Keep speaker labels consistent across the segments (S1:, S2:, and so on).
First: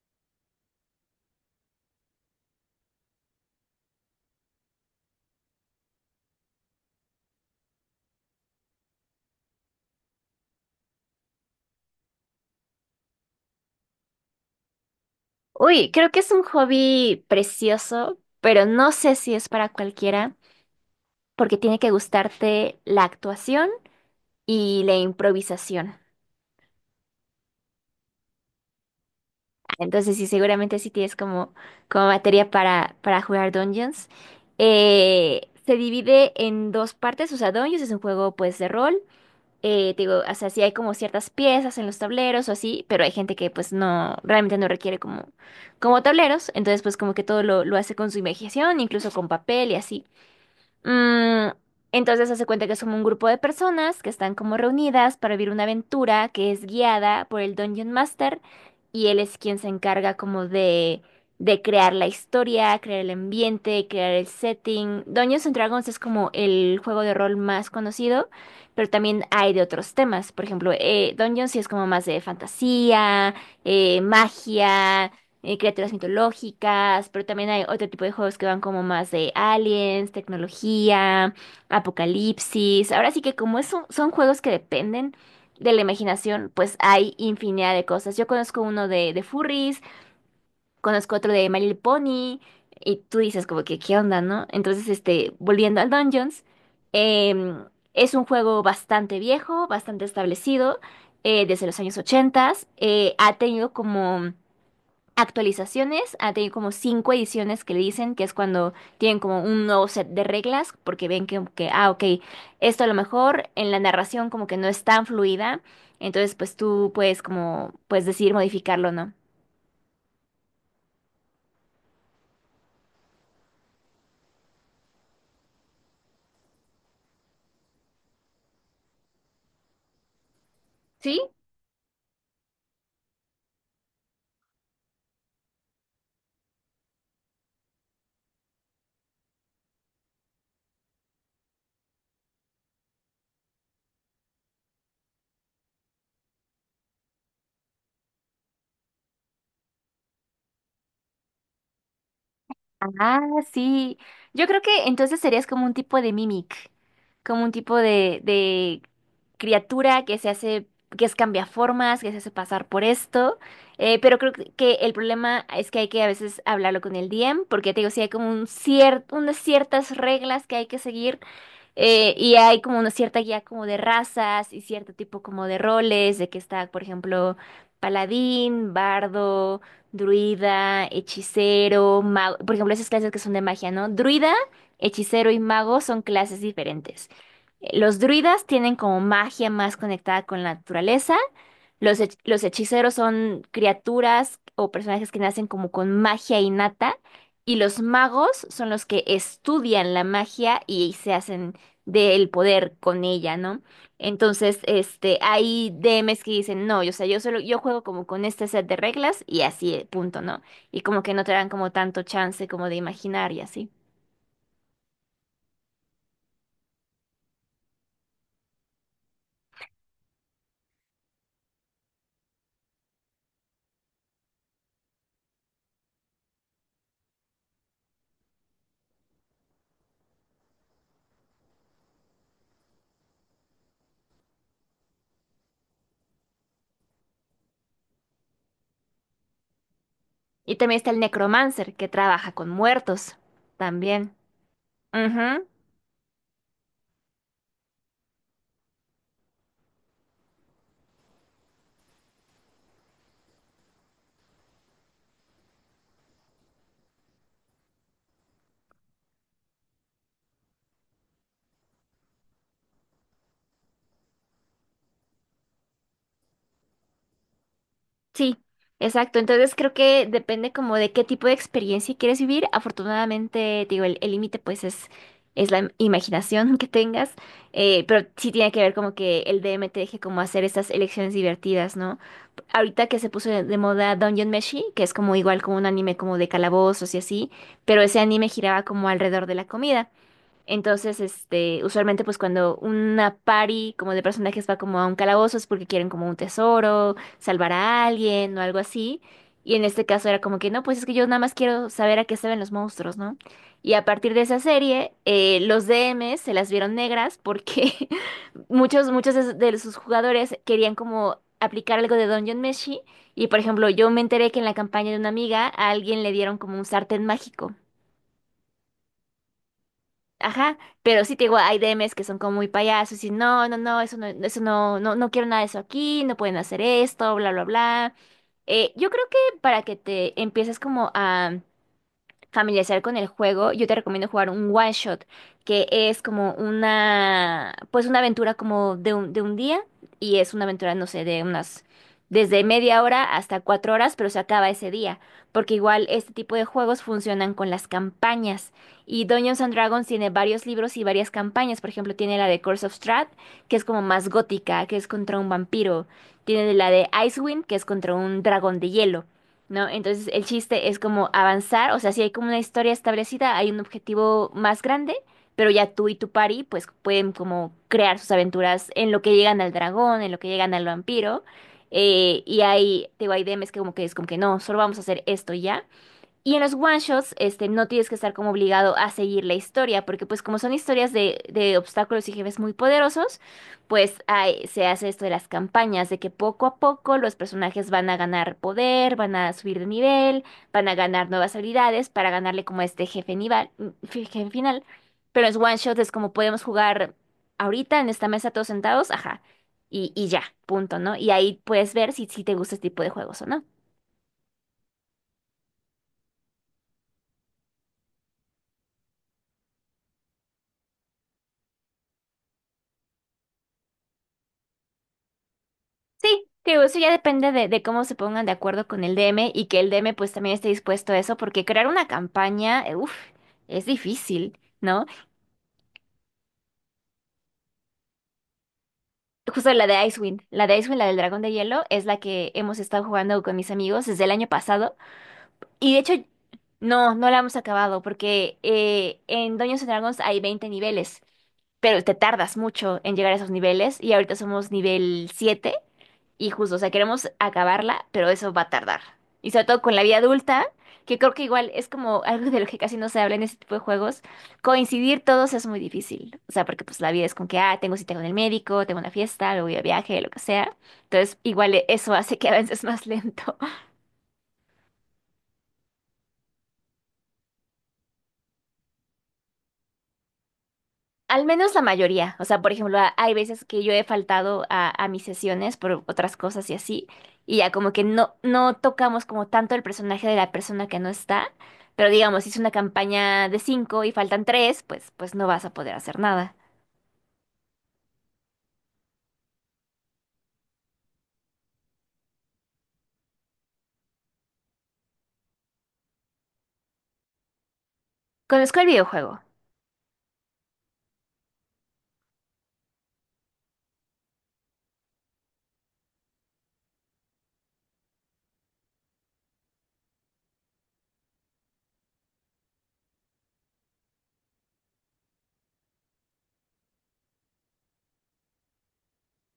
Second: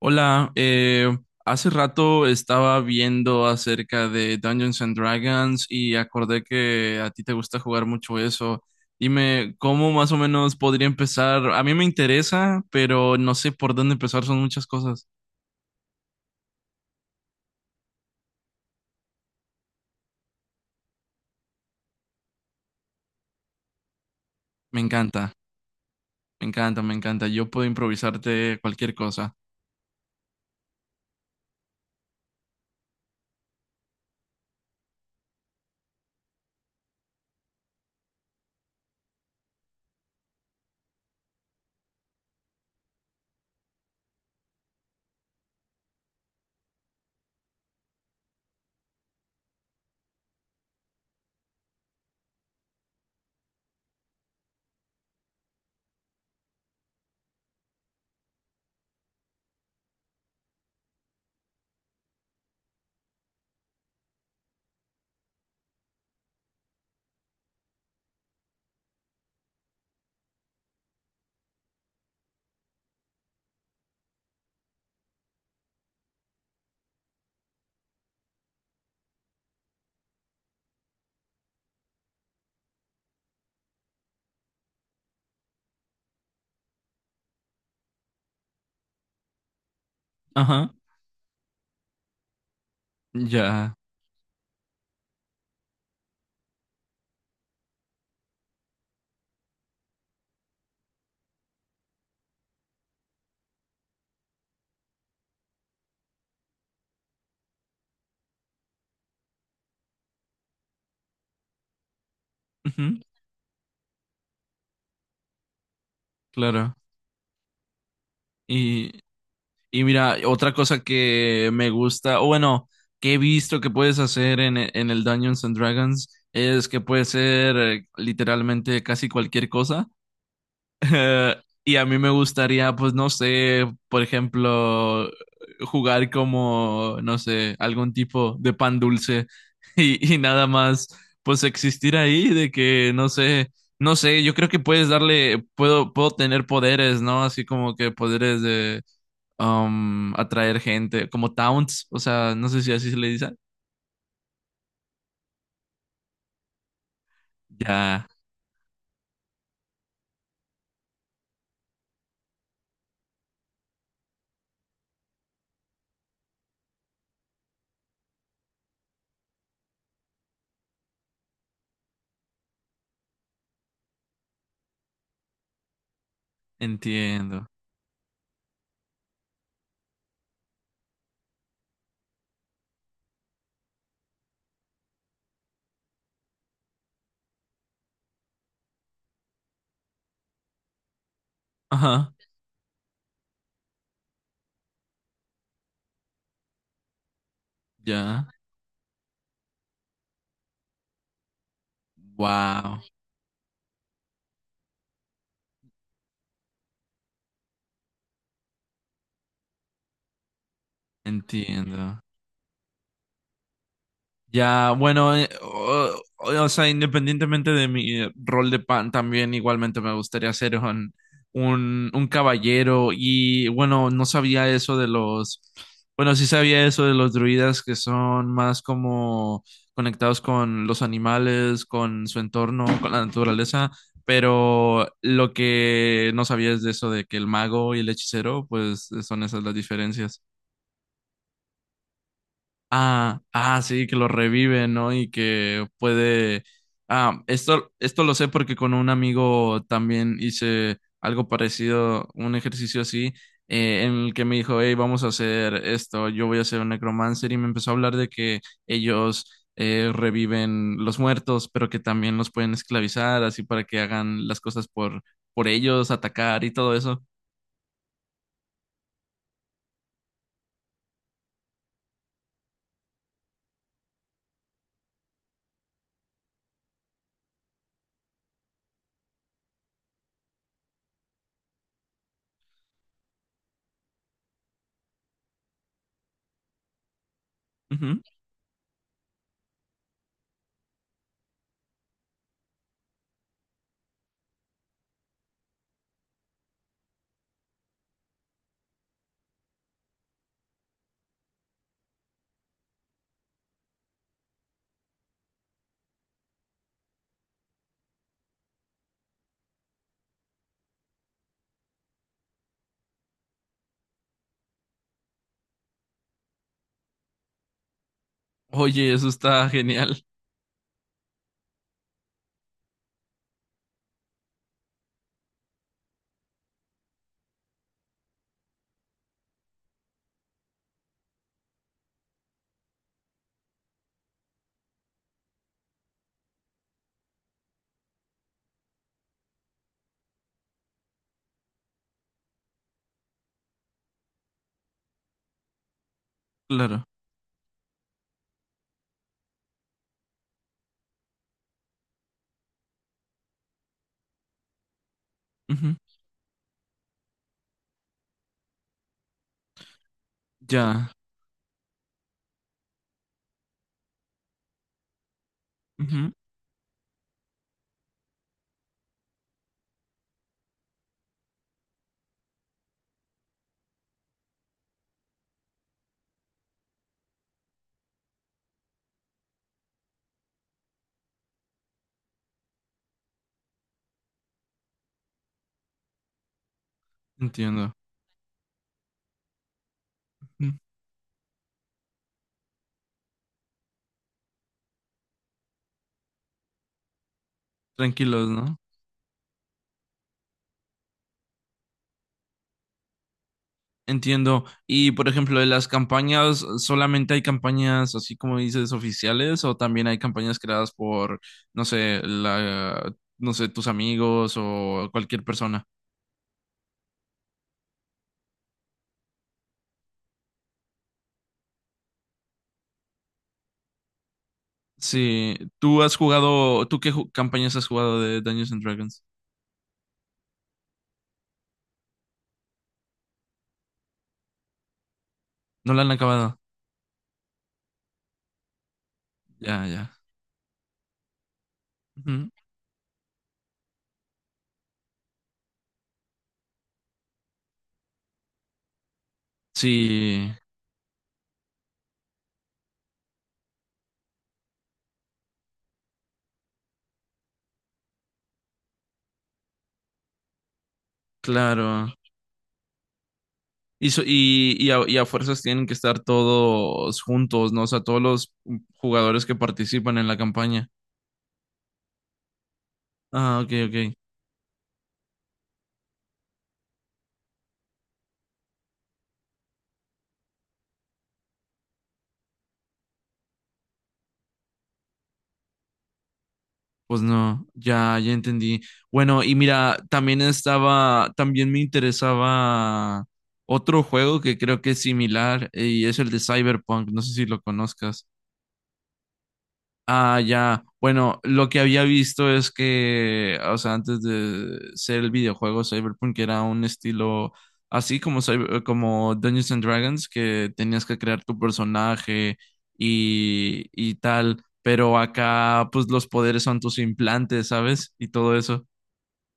S1: Hola, hace rato estaba viendo acerca de Dungeons and Dragons y acordé que a ti te gusta jugar mucho eso. Dime, ¿cómo más o menos podría empezar? A mí me interesa, pero no sé por dónde empezar, son muchas cosas.
S2: Uy, creo que es un hobby precioso, pero no sé si es para cualquiera, porque tiene que gustarte la actuación
S1: Me
S2: y la
S1: encanta,
S2: improvisación.
S1: me encanta, me encanta. Yo puedo improvisarte cualquier cosa.
S2: Entonces, sí, seguramente sí tienes como materia para jugar Dungeons. Se divide en dos partes, o sea, Dungeons es un juego pues de rol. Te digo, o sea, sí hay como ciertas piezas en los tableros o así, pero hay gente que pues no, realmente no requiere como tableros, entonces pues como que todo lo hace con su imaginación, incluso con papel y así. Mm, entonces hace cuenta que somos un grupo de personas que están como reunidas para vivir una aventura que es guiada por el Dungeon Master, y él es quien se encarga como de crear la historia, crear el ambiente, crear el setting. Dungeons and Dragons es como el juego de rol más conocido, pero también hay de otros temas. Por ejemplo, Dungeons sí es como más de fantasía, magia, criaturas mitológicas, pero también hay otro tipo de juegos que van como más de aliens, tecnología, apocalipsis. Ahora sí que como son juegos que dependen de la imaginación, pues hay infinidad de cosas. Yo conozco uno de furries,
S1: Ajá,
S2: conozco otro de My Little Pony, y tú dices como
S1: ya.
S2: que, ¿qué onda, no? Entonces, este, volviendo al Dungeons, em, es un juego bastante viejo, bastante establecido, desde los años 80. Ha tenido como actualizaciones, ha tenido como cinco ediciones que le dicen, que es cuando tienen como un nuevo set de reglas, porque ven que, ah, ok, esto
S1: Ujú,
S2: a lo mejor en la narración como que no es tan fluida, entonces pues
S1: claro.
S2: tú puedes como, pues decidir modificarlo, ¿no?
S1: Y mira, otra cosa que me gusta, o bueno, que he visto que puedes hacer en, en el Dungeons and Dragons es que puede ser literalmente casi cualquier cosa.
S2: ¿Sí?
S1: Y a mí me gustaría, pues no sé, por ejemplo, jugar como, no sé, algún tipo de pan dulce y nada más, pues existir ahí de que, no sé, no sé, yo creo que puedes darle, puedo, puedo tener poderes, ¿no? Así como que poderes de atraer gente, como towns, o sea, no sé si así se le
S2: Ah,
S1: dice.
S2: sí. Yo creo que entonces serías como un tipo de mimic, como un tipo
S1: Ya,
S2: de criatura que se hace, que es cambiaformas, que se hace pasar por esto. Pero creo que el problema es que hay que a veces hablarlo con el DM, porque te digo, sí hay como un cierto, unas ciertas reglas que hay que seguir, y hay como una cierta guía como de razas y cierto tipo como de roles, de que está, por ejemplo,
S1: entiendo.
S2: paladín, bardo, druida, hechicero, mago. Por ejemplo, esas clases que son de magia, ¿no? Druida, hechicero y mago son clases diferentes. Los druidas tienen como magia más conectada con la naturaleza. Los,
S1: Ajá,
S2: hech- los hechiceros son criaturas o personajes que nacen como con magia innata. Y los
S1: ya.
S2: magos son los que estudian la magia y se hacen del poder
S1: Wow,
S2: con ella, ¿no? Entonces, este, hay DMs que dicen, no, yo, o sea, yo solo, yo juego como con este set de reglas y así, punto, ¿no? Y como que no te dan como
S1: entiendo.
S2: tanto chance como de imaginar y así.
S1: Ya, bueno, o, o sea, independientemente de mi rol de pan, también igualmente me gustaría ser un caballero. Y bueno, no sabía eso de los, bueno, sí sabía eso de los druidas que son más como conectados con los animales, con su entorno, con la naturaleza, pero lo que no sabía es de eso de que el mago y el hechicero, pues son esas las diferencias.
S2: Y también está el necromancer que trabaja con muertos
S1: Ah, ah, sí, que lo
S2: también.
S1: revive, ¿no? Y
S2: Ujú.
S1: que puede. Ah, esto lo sé porque con un amigo también hice algo parecido, un ejercicio así, en el que me dijo, hey, vamos a hacer esto, yo voy a hacer un necromancer, y me empezó a hablar de que ellos reviven los muertos, pero que también los pueden esclavizar, así para que hagan las cosas por ellos, atacar y todo eso.
S2: Sí, exacto. Entonces creo que depende como de qué tipo de experiencia quieres vivir. Afortunadamente, te digo, el límite pues es la imaginación que tengas, pero sí tiene que ver como que el D M te deje como hacer estas elecciones divertidas, ¿no? Ahorita que se puso de moda Dungeon Meshi, que es como igual como un anime como de calabozos y así, pero ese
S1: Ujú.
S2: anime giraba como alrededor de la comida. Entonces, este, usualmente pues cuando una party como de personajes va como a un calabozo es porque quieren como un tesoro, salvar a alguien o algo así. Y en este caso era como que no, pues es que yo nada más quiero saber a qué se ven los monstruos, ¿no? Y a partir de esa serie, los DMs se las vieron negras porque muchos, muchos de sus jugadores querían como aplicar algo de Dungeon Meshi. Y por ejemplo, yo me enteré que en la campaña de una amiga a alguien le dieron como un sartén mágico.
S1: Oye, eso está genial,
S2: Ajá, pero sí te digo, hay DMs que son como muy payasos y no, no, no, eso no, eso no, no, no quiero nada de eso aquí, no pueden hacer esto, bla, bla, bla. Yo creo que para que te empieces como a familiarizar con el juego, yo te recomiendo jugar un one shot, que es como una, pues una aventura como de un día, y es una aventura, no sé, de unas, desde media hora hasta 4 horas, pero se acaba ese día, porque igual este tipo de juegos
S1: claro.
S2: funcionan con las campañas, y Dungeons and Dragons tiene varios libros y varias campañas. Por ejemplo, tiene la de Curse of Strahd, que es como más gótica, que es contra un
S1: Ujú.
S2: vampiro; tiene la de Icewind, que es contra un dragón de hielo. ¿No? Entonces el chiste es
S1: Ya.
S2: como avanzar, o sea, si hay como una historia establecida, hay un objetivo más grande, pero ya tú y tu
S1: Ujú.
S2: pari pues pueden como crear sus aventuras en lo que llegan al dragón, en lo que llegan al vampiro, y hay, te digo, hay DMs que como que es como que no, solo vamos a hacer esto y ya, y en los one shots, este, no tienes que estar como obligado a seguir la historia, porque pues como son historias de obstáculos y jefes muy poderosos, pues se hace esto de las campañas, de que poco a poco los personajes
S1: Entiendo.
S2: van a ganar poder, van a subir de nivel,
S1: Mm,
S2: van a ganar nuevas habilidades para ganarle como a este jefe nivel, jefe final. Pero en los one shots es como podemos jugar ahorita en esta
S1: tranquilos,
S2: mesa todos
S1: ¿no?
S2: sentados, ajá, y ya, punto, ¿no? Y ahí puedes ver si te gusta este tipo de juegos o no.
S1: Entiendo. Y por ejemplo, de las campañas, ¿solamente hay campañas así como dices oficiales o también hay campañas creadas por, no sé, la, no sé, tus amigos o cualquier persona?
S2: Sí, digo, eso ya depende de cómo se pongan de acuerdo con el DM, y que el DM pues también esté dispuesto a eso, porque crear una campaña, uf, es difícil, ¿no?
S1: Sí, ¿tú has jugado, tú qué campañas has jugado de Dungeons and Dragons?
S2: Justo la de Icewind, la del dragón de hielo, es la que hemos estado jugando con mis amigos desde el año pasado. Y
S1: ¿No
S2: de
S1: la han
S2: hecho,
S1: acabado?
S2: no, no la hemos acabado, porque en Dungeons
S1: Ya,
S2: and
S1: ya.
S2: Dragons hay 20 niveles, pero te
S1: Ujú.
S2: tardas mucho en llegar a esos niveles y ahorita somos nivel 7. Y justo, o sea, queremos acabarla, pero eso va a tardar. Y sobre todo con la vida
S1: Sí,
S2: adulta, que creo que igual es como algo de lo que casi no se habla en este tipo de juegos, coincidir todos es muy difícil. O sea, porque pues la vida es con que, ah, tengo cita con el médico, tengo una fiesta, luego voy a viaje, lo que sea. Entonces, igual e-
S1: claro.
S2: eso hace que avances más lento.
S1: Y, y a fuerzas tienen que estar todos juntos, ¿no? O sea, todos los jugadores que participan en la campaña.
S2: Al menos la mayoría. O sea, por ejemplo, hay
S1: Ah,
S2: veces
S1: ok,
S2: que yo he
S1: ok.
S2: faltado a mis sesiones por otras cosas y así, y ya como que no, no tocamos como tanto el personaje de la persona que no está, pero digamos, si es una campaña de cinco y faltan tres, pues, no vas a poder hacer nada.
S1: Pues no, ya, ya entendí. Bueno, y mira, también estaba, también me interesaba otro juego que creo que es similar y es el de Cyberpunk. No sé si lo conozcas.
S2: Conozco el videojuego.
S1: Ah, ya. Bueno, lo que había visto es que, o sea, antes de ser el videojuego Cyberpunk era un estilo así como, como Dungeons and Dragons, que tenías que crear tu personaje y tal, pero acá pues los poderes son tus implantes, ¿sabes? Y todo eso.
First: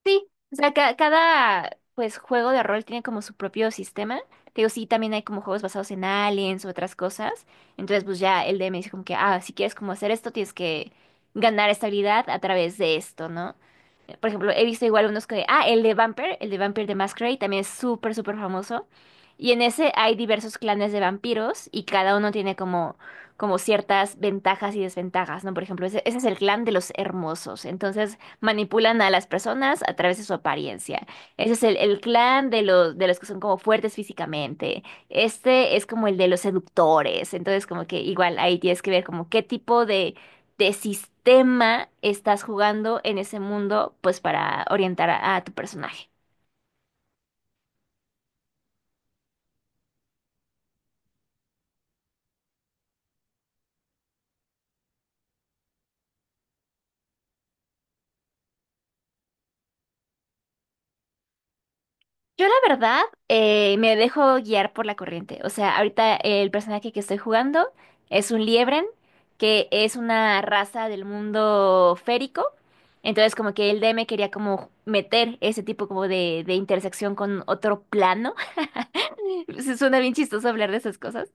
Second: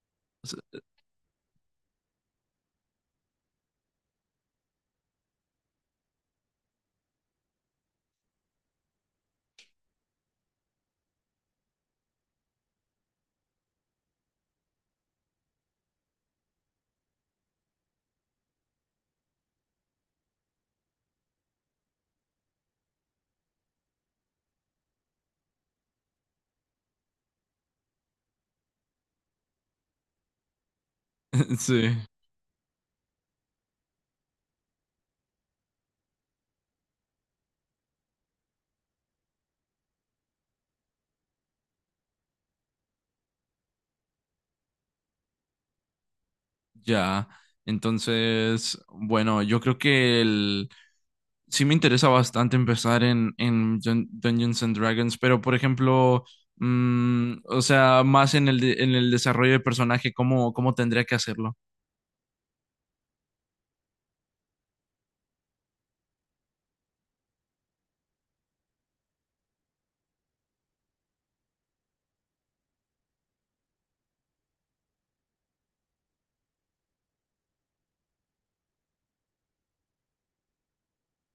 S2: Sí, o sea, cada pues juego de rol tiene como su propio sistema. Te digo, sí, también hay como juegos basados en aliens u otras cosas. Entonces, pues ya el DM dice como que, ah, si quieres como hacer esto, tienes que ganar esta habilidad a través de esto, ¿no? Por ejemplo, he visto igual unos que, ah, el de Vampire de Masquerade también es súper, súper famoso. Y en ese hay diversos clanes de vampiros y cada uno tiene como ciertas ventajas y desventajas, ¿no? Por ejemplo, ese es el clan de los hermosos. Entonces manipulan a las personas a través de su apariencia. Ese es el,
S1: Sí,
S2: el clan de los que son como fuertes físicamente. Este es como el de los seductores. Entonces como que igual ahí tienes que ver como qué tipo de sistema estás jugando en ese mundo, pues para orientar a tu personaje.
S1: ya. Entonces, bueno, yo creo que el sí me interesa bastante empezar en Dungeons and Dragons, pero por ejemplo, mm, o sea, más en el, en el desarrollo de personaje, ¿cómo, cómo tendría que hacerlo?
S2: Yo la verdad me dejo guiar por la corriente. O sea, ahorita el personaje que estoy jugando es un liebren, que es una raza del mundo férico. Entonces como que el DM quería como meter ese tipo como de intersección con otro plano. Se Suena bien chistoso hablar de esas cosas.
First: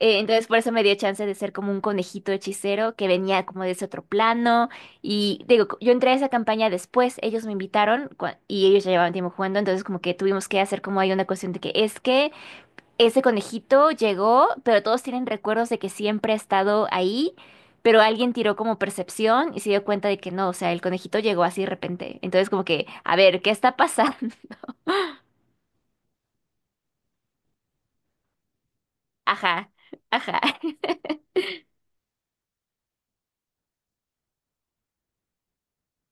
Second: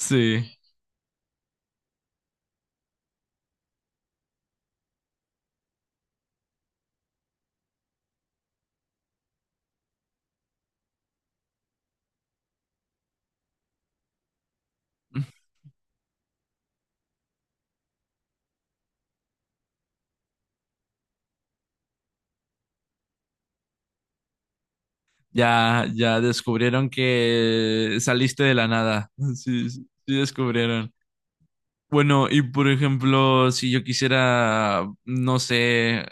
S2: Entonces por eso me dio chance de ser como un conejito hechicero que venía como de ese otro plano. Y digo, yo entré a esa campaña después, ellos me invitaron y ellos ya llevaban tiempo jugando, entonces como que tuvimos que hacer como hay una cuestión de que es que ese conejito llegó, pero todos tienen recuerdos de que siempre ha estado ahí, pero alguien tiró como percepción y se dio cuenta de que no, o sea, el conejito llegó así de repente. Entonces como que, a ver, ¿qué está pasando?
S1: Ya, ya descubrieron que saliste de la nada. Sí,
S2: Ajá,
S1: sí
S2: ajá.
S1: descubrieron. Bueno, y por ejemplo, si yo quisiera, no sé,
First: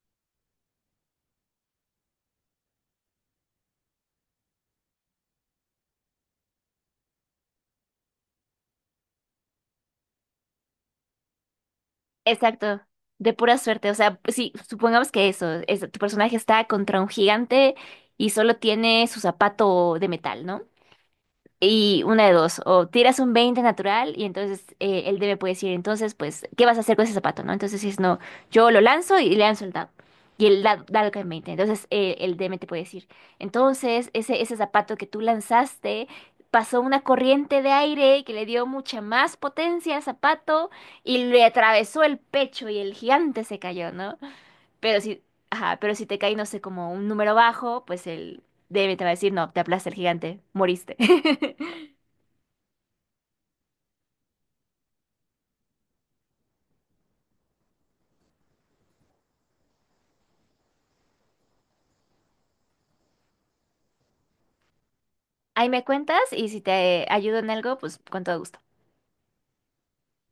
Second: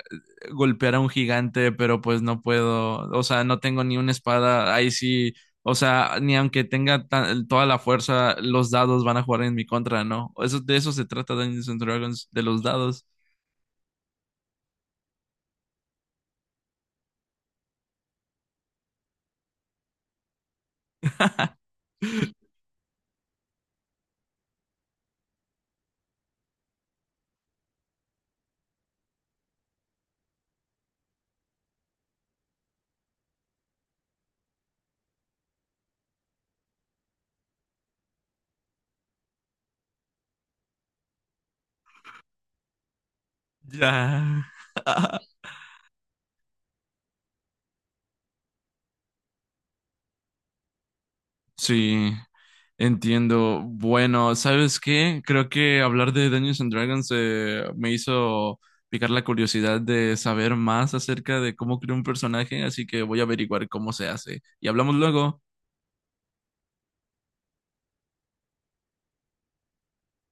S1: golpear a un gigante, pero pues no puedo, o sea, no tengo ni una espada, ahí sí, o sea, ni aunque tenga toda la fuerza, los dados van a jugar en mi contra, ¿no? Eso, de eso se trata Dungeons and Dragons, de los
S2: Exacto,
S1: dados.
S2: de pura suerte. O sea, sí, supongamos que eso, tu personaje está contra un gigante y solo tiene su zapato de metal, ¿no? Y una de dos, o tiras un 20 natural y entonces el DM puede decir, entonces, pues, ¿qué vas a hacer con ese zapato, no? Entonces dices, no, yo lo lanzo y le lanzo el dado. Y el dado, cae en 20. Entonces el DM te puede decir, entonces ese zapato que tú lanzaste pasó una corriente de aire que le dio mucha más potencia al zapato, y le atravesó el pecho, y el gigante se cayó, ¿no?
S1: Ya.
S2: Pero si, ajá, pero si te cae, no sé, como un número bajo, pues el DM te va a decir, no, te aplasta el gigante, moriste.
S1: Sí. Entiendo. Bueno, ¿sabes qué? Creo que hablar de Dungeons and Dragons me hizo picar la curiosidad de saber más acerca de cómo crear un personaje, así que voy a averiguar cómo se hace. Y hablamos luego.
S2: Ahí me cuentas, y si te ayudo en algo, pues con todo gusto.